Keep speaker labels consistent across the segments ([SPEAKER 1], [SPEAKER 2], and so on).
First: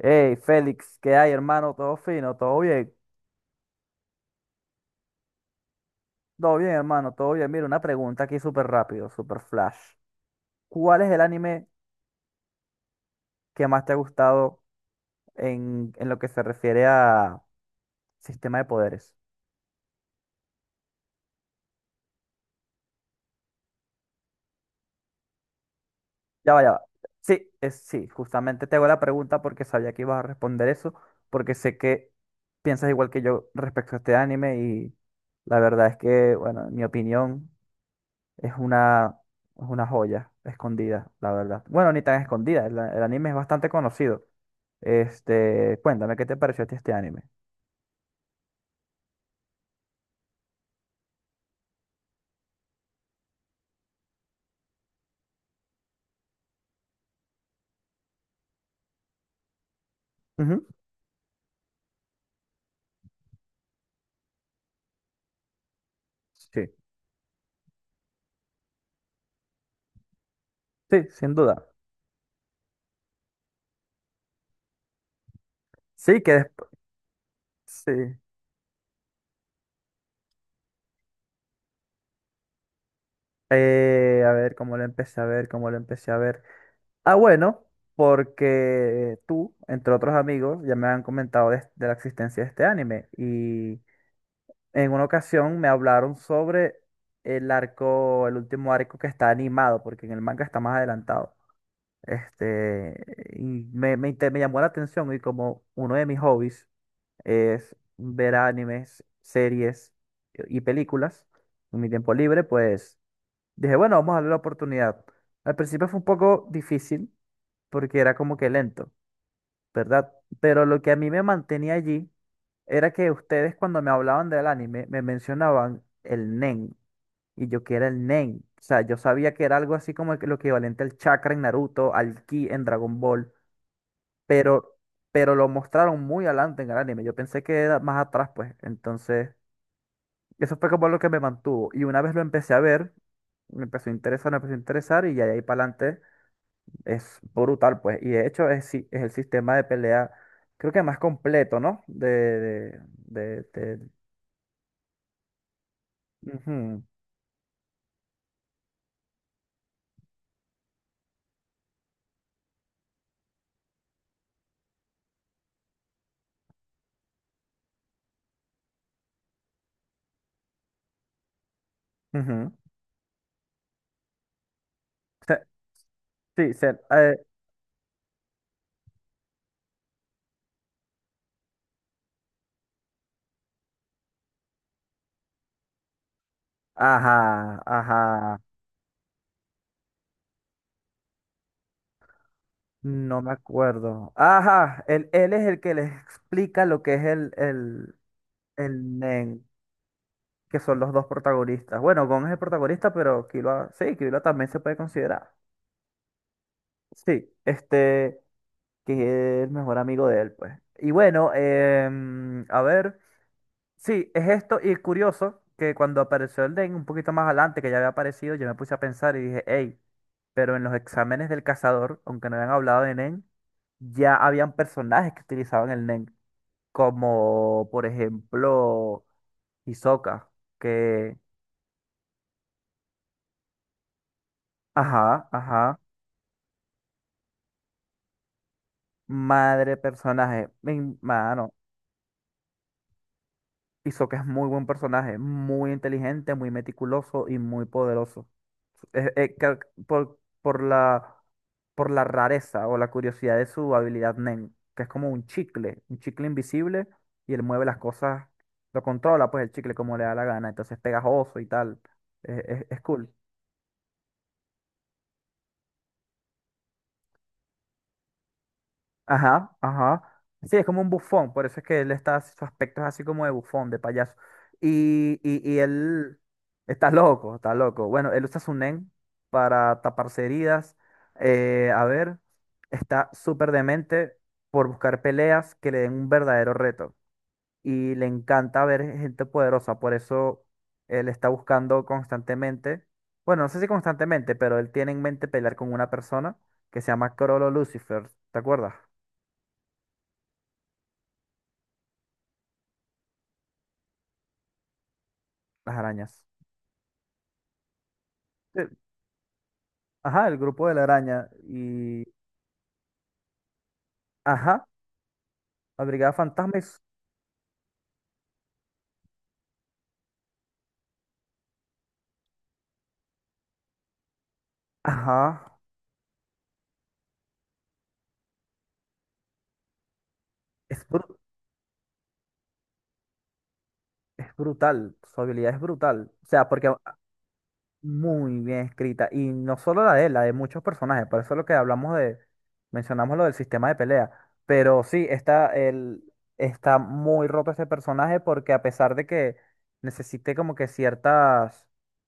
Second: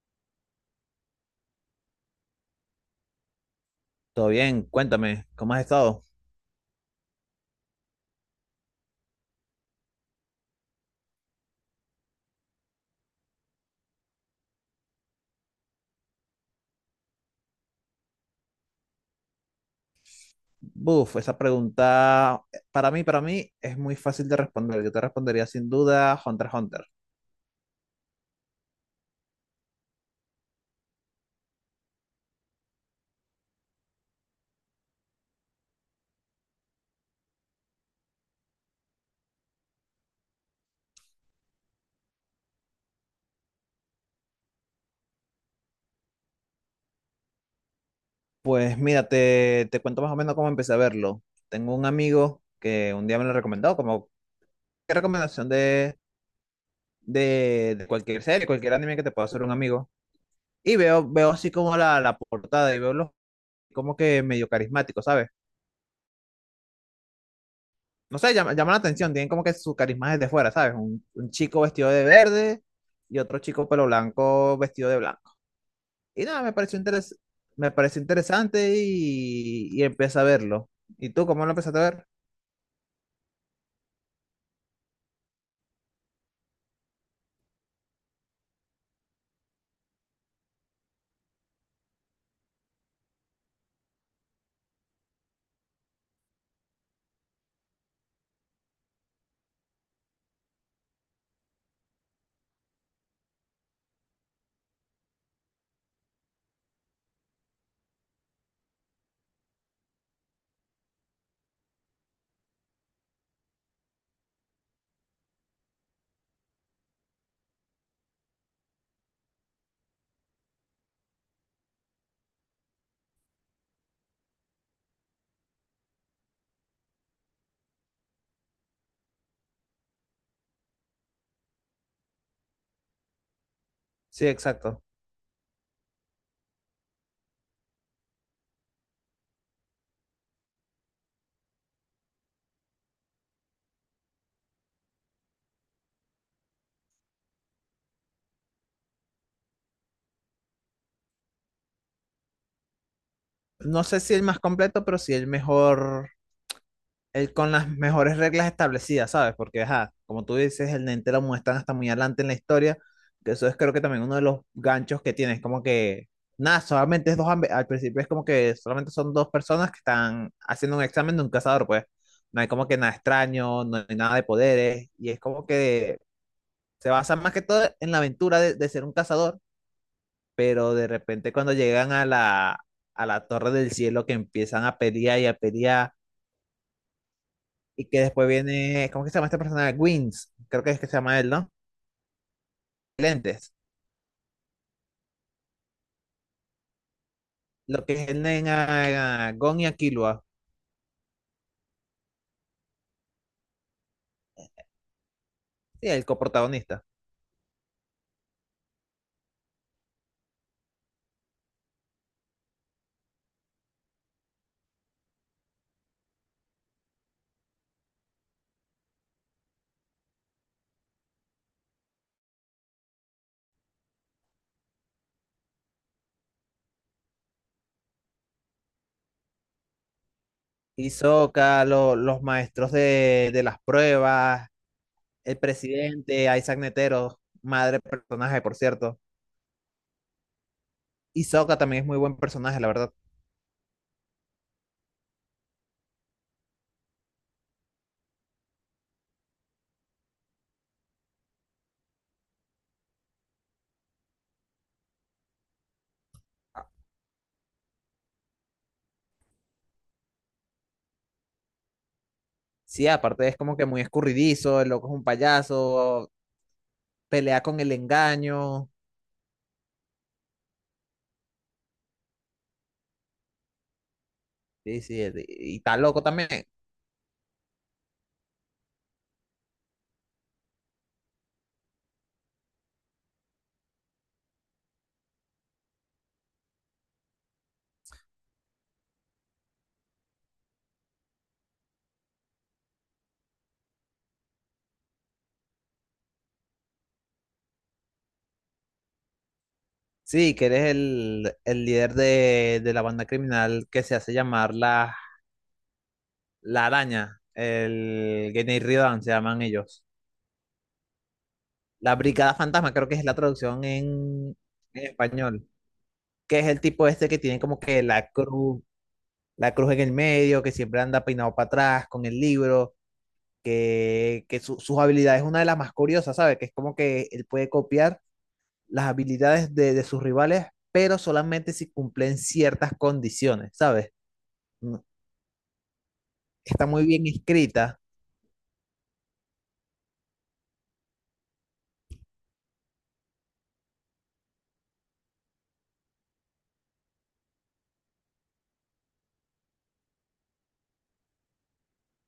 [SPEAKER 1] Hey, Félix, ¿qué hay, hermano? ¿Todo fino? ¿Todo bien?
[SPEAKER 2] Todo bien, cuéntame, ¿cómo has estado?
[SPEAKER 1] Todo bien, hermano, todo bien. Mira, una pregunta aquí súper rápido, súper flash. ¿Cuál es el anime que más te ha gustado en lo que se refiere a sistema de poderes?
[SPEAKER 2] Buf, esa pregunta para mí es muy fácil de responder. Yo te respondería sin duda Hunter
[SPEAKER 1] Ya
[SPEAKER 2] x
[SPEAKER 1] va, ya va.
[SPEAKER 2] Hunter.
[SPEAKER 1] Sí, justamente te hago la pregunta porque sabía que ibas a responder eso, porque sé que piensas igual que yo respecto a este anime y la verdad es que, bueno, en mi opinión, Es una, es una joya escondida, la verdad. Bueno, ni tan escondida, el anime es bastante conocido. Este, cuéntame, ¿qué te pareció a ti este anime?
[SPEAKER 2] Pues mira, te cuento más o menos cómo empecé a verlo. Tengo un amigo que un día me lo recomendó, como qué recomendación de cualquier serie, cualquier anime que te pueda hacer un amigo.
[SPEAKER 1] Ujú.
[SPEAKER 2] Y veo así como la portada y veo los como que medio carismático, ¿sabes?
[SPEAKER 1] Sí,
[SPEAKER 2] No sé, llama la atención, tienen como que su carisma desde fuera, ¿sabes? Un,
[SPEAKER 1] sí,
[SPEAKER 2] un
[SPEAKER 1] sin
[SPEAKER 2] chico
[SPEAKER 1] duda.
[SPEAKER 2] vestido de verde y otro chico pelo blanco vestido de blanco.
[SPEAKER 1] Sí,
[SPEAKER 2] Y
[SPEAKER 1] que
[SPEAKER 2] nada,
[SPEAKER 1] después,
[SPEAKER 2] me pareció
[SPEAKER 1] sí.
[SPEAKER 2] interesante y empecé a verlo. ¿Y tú cómo lo empezaste a ver?
[SPEAKER 1] A ver, cómo lo empecé a ver. Ah, bueno, porque tú, entre otros amigos, ya me han comentado de la existencia de este anime. Y en una ocasión me hablaron sobre el arco, el último arco que está animado, porque en el manga está más adelantado. Este, y me llamó la atención y como uno de mis hobbies es ver animes, series y películas en mi tiempo libre, pues dije, bueno, vamos a darle la oportunidad. Al principio fue un poco difícil porque era como que lento, ¿verdad? Pero lo que a mí me mantenía allí era que ustedes cuando me hablaban del anime me mencionaban el Nen y yo que era el Nen. O sea, yo sabía que era algo así como que lo equivalente al chakra en Naruto, al ki en Dragon Ball,
[SPEAKER 2] Sí,
[SPEAKER 1] pero,
[SPEAKER 2] exacto.
[SPEAKER 1] pero lo mostraron muy adelante en el anime. Yo pensé que era más atrás, pues. Entonces, eso fue como lo que me mantuvo. Y una vez lo empecé a ver, me empezó a interesar y ya de ahí para adelante es brutal, pues. Y de hecho es, es el sistema de pelea, creo que más completo, ¿no?
[SPEAKER 2] No sé si el más completo, pero sí el mejor
[SPEAKER 1] Ujú,
[SPEAKER 2] el, con las mejores reglas establecidas, ¿sabes? Porque, ajá, como tú dices, el Nente lo muestran hasta muy adelante en la historia, que eso es creo que también uno de los ganchos que tiene, es como que, nada, solamente es dos, al principio es como que solamente son dos personas que están haciendo un examen de un cazador, pues, no hay
[SPEAKER 1] ujú.
[SPEAKER 2] como que nada extraño, no hay nada de poderes, y es
[SPEAKER 1] Se-
[SPEAKER 2] como que
[SPEAKER 1] sí, se-
[SPEAKER 2] se basa
[SPEAKER 1] eh,
[SPEAKER 2] más que todo en la aventura de ser un cazador, pero de repente cuando llegan a a la Torre del Cielo, que empiezan a pelear y a pelear,
[SPEAKER 1] ajá,
[SPEAKER 2] y que después
[SPEAKER 1] ajá.
[SPEAKER 2] viene, ¿cómo que se llama este personaje? Wins, creo que es que se llama él, ¿no?
[SPEAKER 1] No me
[SPEAKER 2] Lentes,
[SPEAKER 1] acuerdo. Ajá, él es el que les explica lo que es
[SPEAKER 2] lo que es el en
[SPEAKER 1] el
[SPEAKER 2] a
[SPEAKER 1] Nen.
[SPEAKER 2] Gon y a Killua,
[SPEAKER 1] Que son los dos protagonistas. Bueno, Gon es el protagonista, pero Killua, sí, Killua también se puede considerar.
[SPEAKER 2] sí, el coprotagonista.
[SPEAKER 1] Sí, este, que es el mejor amigo de él, pues. Y bueno, a ver, sí, es esto, y curioso que cuando apareció el Den un poquito más adelante, que ya había aparecido, yo me puse a pensar y dije, hey, pero en los exámenes del cazador, aunque no habían hablado de Nen, ya habían personajes que utilizaban el Nen, como por ejemplo Hisoka, que,
[SPEAKER 2] Hisoka, los maestros de las pruebas,
[SPEAKER 1] ajá,
[SPEAKER 2] el
[SPEAKER 1] ajá.
[SPEAKER 2] presidente, Isaac Netero, madre personaje, por cierto.
[SPEAKER 1] Madre personaje, mi mano.
[SPEAKER 2] Hisoka también es muy buen personaje, la verdad.
[SPEAKER 1] Hizo que es muy buen personaje, muy inteligente, muy meticuloso y muy poderoso. Eh, eh, ca- por, por la, por la rareza o la curiosidad de su habilidad Nen, que es como un chicle invisible y él mueve las cosas, lo controla pues el chicle como le da la gana, entonces es pegajoso y tal. Es
[SPEAKER 2] Sí,
[SPEAKER 1] cool.
[SPEAKER 2] aparte es como que muy escurridizo, el loco es un payaso, pelea con el engaño.
[SPEAKER 1] Ajá, ajá. Sí, es como un bufón, por eso es que él está, su aspecto es así como de bufón, de payaso.
[SPEAKER 2] Sí,
[SPEAKER 1] Y, y,
[SPEAKER 2] y
[SPEAKER 1] y
[SPEAKER 2] está loco
[SPEAKER 1] él
[SPEAKER 2] también.
[SPEAKER 1] está loco, está loco. Bueno, él usa su nen para taparse heridas. A ver, está súper demente por buscar peleas que le den un verdadero reto. Y le encanta ver gente poderosa, por eso él está buscando constantemente, bueno, no sé si constantemente, pero él tiene en mente pelear con una persona que se llama Crollo Lucifer, ¿te acuerdas?
[SPEAKER 2] Sí, que eres el líder de la banda criminal que se hace llamar
[SPEAKER 1] Las arañas.
[SPEAKER 2] la Araña, el Gennai
[SPEAKER 1] Eh,
[SPEAKER 2] Ridan se llaman ellos.
[SPEAKER 1] Ajá, el grupo de la araña.
[SPEAKER 2] La
[SPEAKER 1] Y.
[SPEAKER 2] Brigada Fantasma creo que es la traducción
[SPEAKER 1] Ajá,
[SPEAKER 2] en español,
[SPEAKER 1] la Brigada
[SPEAKER 2] que es
[SPEAKER 1] Fantasma
[SPEAKER 2] el
[SPEAKER 1] es.
[SPEAKER 2] tipo este que tiene como que la cruz en el medio, que siempre anda peinado para atrás con el libro, que sus
[SPEAKER 1] Ajá.
[SPEAKER 2] habilidades es una de las más curiosas, ¿sabes? Que es como que él puede copiar las habilidades de sus rivales,
[SPEAKER 1] Es,
[SPEAKER 2] pero
[SPEAKER 1] bru-
[SPEAKER 2] solamente si cumplen ciertas condiciones, ¿sabes?
[SPEAKER 1] es brutal. Su habilidad es brutal. O sea,
[SPEAKER 2] Está
[SPEAKER 1] porque
[SPEAKER 2] muy bien escrita.
[SPEAKER 1] muy bien escrita. Y no solo la de él, la de muchos personajes. Por eso es lo que hablamos de, mencionamos lo del sistema de pelea. Pero sí, está, el, está muy roto este personaje porque a pesar de que necesite como que ciertas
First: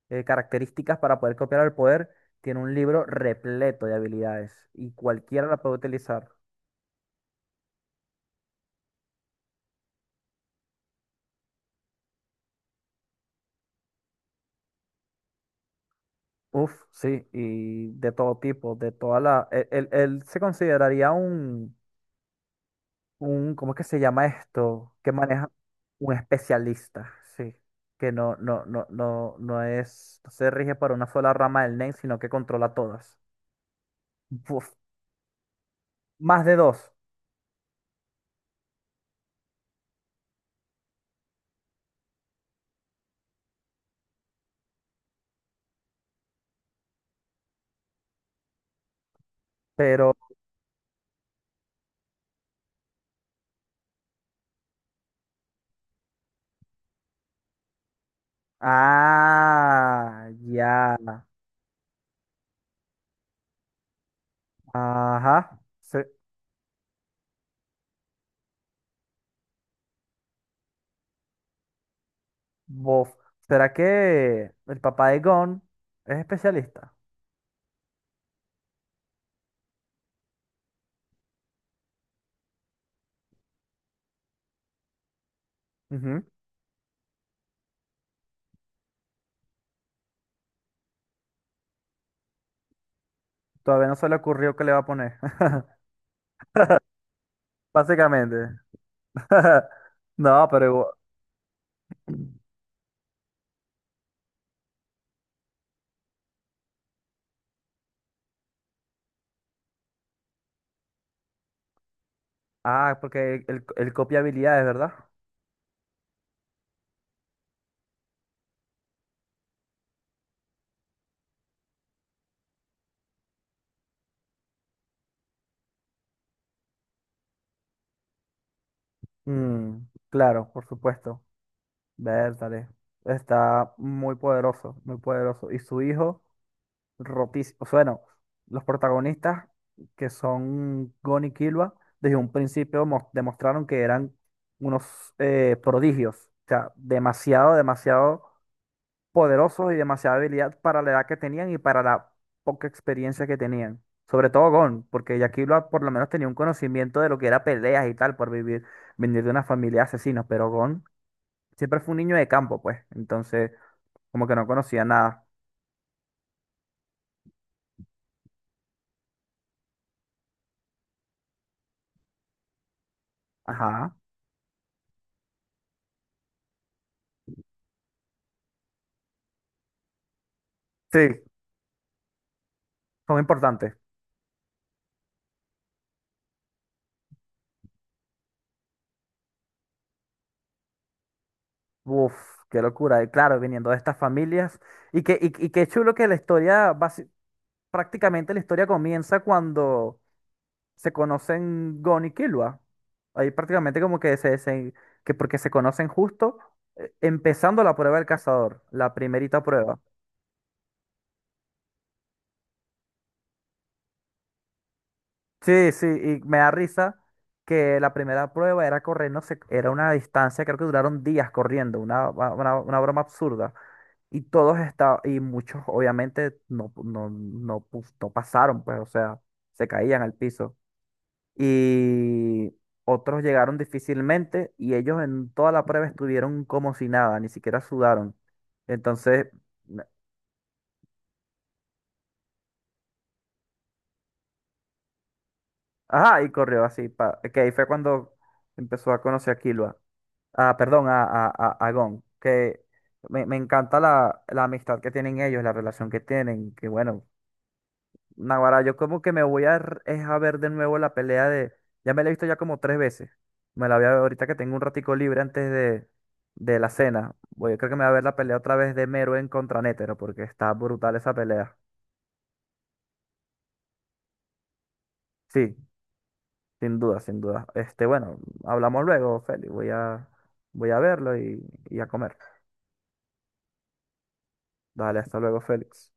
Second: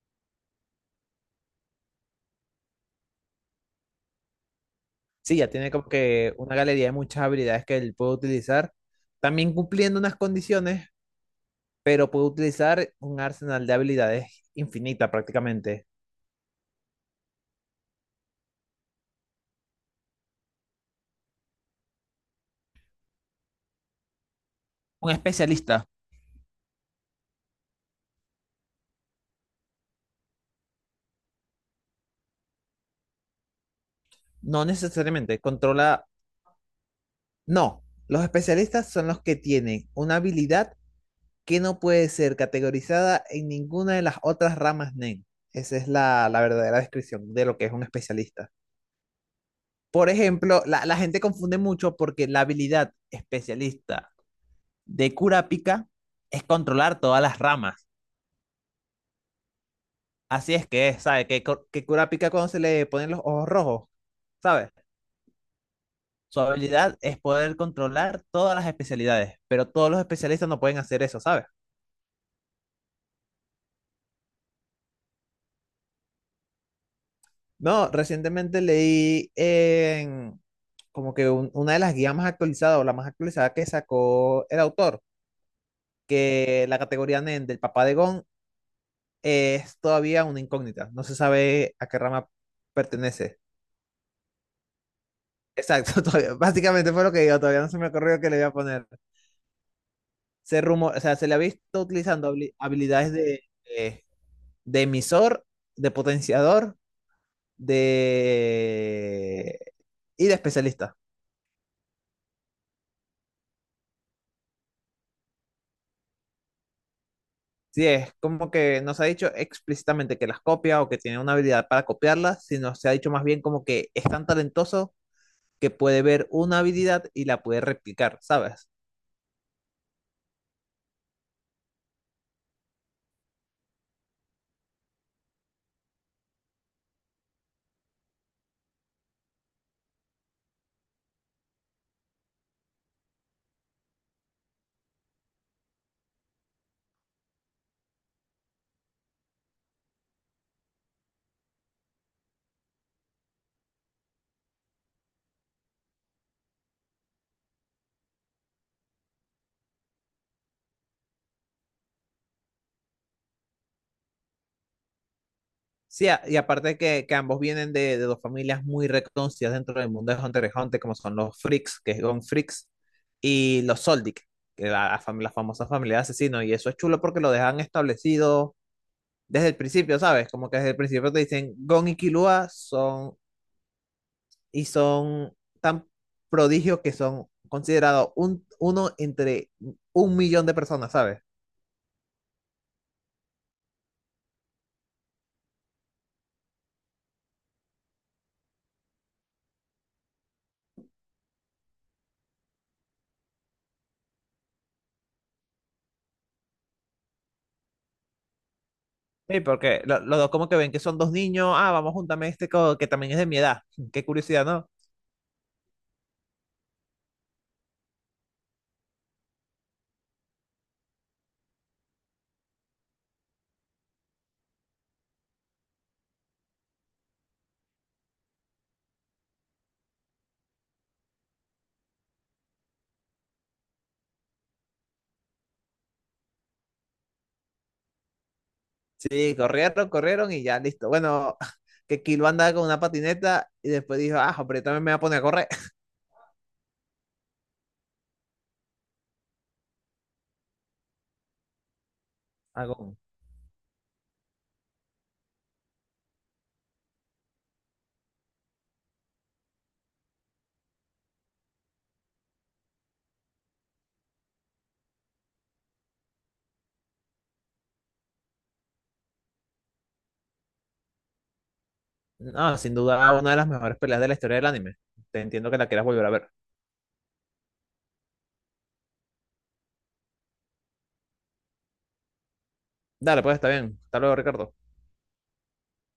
[SPEAKER 1] características para poder copiar el poder, tiene un libro repleto de habilidades y
[SPEAKER 2] Sí,
[SPEAKER 1] cualquiera
[SPEAKER 2] ya
[SPEAKER 1] la
[SPEAKER 2] tiene
[SPEAKER 1] puede
[SPEAKER 2] como
[SPEAKER 1] utilizar.
[SPEAKER 2] que una galería de muchas habilidades que él puede utilizar, también cumpliendo unas condiciones, pero puede utilizar un arsenal de habilidades infinita prácticamente.
[SPEAKER 1] Uf, sí, y de todo tipo, de toda la... él se consideraría un, ¿cómo es que se llama esto?
[SPEAKER 2] Un
[SPEAKER 1] Que maneja
[SPEAKER 2] especialista.
[SPEAKER 1] un especialista, sí. Que no es, no se rige para una sola rama del NEM, sino que controla todas.
[SPEAKER 2] No
[SPEAKER 1] Uf,
[SPEAKER 2] necesariamente, controla...
[SPEAKER 1] más de dos,
[SPEAKER 2] No, los especialistas son los que tienen una habilidad que no puede ser categorizada en ninguna de las otras ramas NEN. Esa es la verdadera descripción de lo que es un especialista. Por
[SPEAKER 1] pero.
[SPEAKER 2] ejemplo, la gente confunde mucho porque la habilidad especialista de Kurapika es controlar todas las ramas.
[SPEAKER 1] Ah,
[SPEAKER 2] Así es que,
[SPEAKER 1] ya.
[SPEAKER 2] ¿sabes que, que Kurapika cuando se le ponen los ojos rojos, ¿sabes?
[SPEAKER 1] Ajá.
[SPEAKER 2] Su habilidad es poder controlar todas las especialidades, pero todos los especialistas no pueden hacer eso, ¿sabes?
[SPEAKER 1] Bof. ¿Será que el papá de Gon es especialista?
[SPEAKER 2] No, recientemente leí en como que una de las guías más actualizadas o la más actualizada que sacó el autor,
[SPEAKER 1] Ujú.
[SPEAKER 2] que la categoría Nen del papá de Gon es todavía una incógnita, no se sabe a qué rama pertenece.
[SPEAKER 1] Todavía no se le ocurrió qué le va a poner.
[SPEAKER 2] Exacto, básicamente fue lo que yo, todavía no se me ocurrió que le iba a
[SPEAKER 1] Básicamente.
[SPEAKER 2] poner.
[SPEAKER 1] No,
[SPEAKER 2] Se
[SPEAKER 1] pero igual-
[SPEAKER 2] rumor, o sea, se le ha visto utilizando habilidades eh, de emisor, de potenciador, de... y de especialista.
[SPEAKER 1] Ah, porque él, él copia habilidades, ¿verdad?
[SPEAKER 2] Sí, es como que no se ha dicho explícitamente que las copia o que tiene una habilidad para copiarlas, sino se ha dicho más bien como que es tan talentoso que puede ver una habilidad y la puede replicar, ¿sabes?
[SPEAKER 1] Mm, claro, por supuesto. Bertale. Está muy poderoso, muy poderoso. Y su hijo, rotísimo. O sea, bueno, los protagonistas, que son Gon y Killua, desde un principio demostraron que eran unos prodigios. O sea, demasiado, demasiado poderosos y demasiada habilidad para la edad que tenían y para la poca experiencia que tenían. Sobre todo Gon, porque Yakilo por lo menos tenía un conocimiento de lo que era peleas y tal, por vivir, venir de una familia de asesinos, pero Gon siempre fue un niño de campo, pues, entonces como que no conocía nada.
[SPEAKER 2] Sí, y aparte que ambos vienen de dos familias muy reconocidas dentro del mundo de Hunter x Hunter, como son los Freaks, que es Gon Freaks, y los
[SPEAKER 1] Ajá.
[SPEAKER 2] Soldic, que la famosa familia de asesinos. Y eso es chulo porque lo dejan establecido desde el principio, ¿sabes? Como que desde el
[SPEAKER 1] Sí,
[SPEAKER 2] principio te dicen, Gon y Killua son,
[SPEAKER 1] son importantes.
[SPEAKER 2] y son tan prodigios que son considerados un, uno entre un millón de personas, ¿sabes?
[SPEAKER 1] Uf, qué locura. Y claro, viniendo de estas familias. Y que y qué chulo que la historia, prácticamente la historia comienza cuando se conocen Gon y Killua. Ahí prácticamente como que que porque se conocen justo empezando la prueba del cazador, la
[SPEAKER 2] Sí,
[SPEAKER 1] primerita prueba.
[SPEAKER 2] porque los dos como que ven que son dos niños, ah, vamos, júntame este que también es de mi edad. Qué curiosidad, ¿no?
[SPEAKER 1] Sí, sí, y me da risa que la primera prueba era correr, no sé, era una distancia, creo que duraron días corriendo, una broma absurda. Y todos estaban, y muchos obviamente no pasaron, pues, o sea, se caían al piso. Y otros llegaron difícilmente y ellos en toda la prueba estuvieron como si nada, ni siquiera sudaron. Entonces,
[SPEAKER 2] Sí,
[SPEAKER 1] na-
[SPEAKER 2] corrieron, corrieron y ya, listo. Bueno, que Kilo andaba con una patineta y después dijo, ah, pero yo también me voy a poner a correr.
[SPEAKER 1] ajá, y corrió así, pa, que ahí fue cuando empezó a conocer a Killua, ah, perdón, a Gon, que
[SPEAKER 2] Hago,
[SPEAKER 1] me encanta la amistad que tienen ellos, la relación que tienen, que bueno, Naguará, yo como que me voy a, es a ver de nuevo la pelea de... Ya me la he visto ya como tres veces. Me la voy a ver ahorita que tengo un ratico libre antes de la cena. Voy, creo que me voy a ver la pelea otra vez de Mero en contra Nétero, porque está brutal esa pelea.
[SPEAKER 2] no, sin duda una de las mejores peleas de la historia del anime. Te entiendo
[SPEAKER 1] Sí,
[SPEAKER 2] que la quieras volver a ver.
[SPEAKER 1] sin duda, sin duda. Este, bueno, hablamos luego, Félix. Voy a, voy a verlo y a comer.
[SPEAKER 2] Dale, pues está bien. Hasta luego, Ricardo.
[SPEAKER 1] Dale, hasta luego, Félix.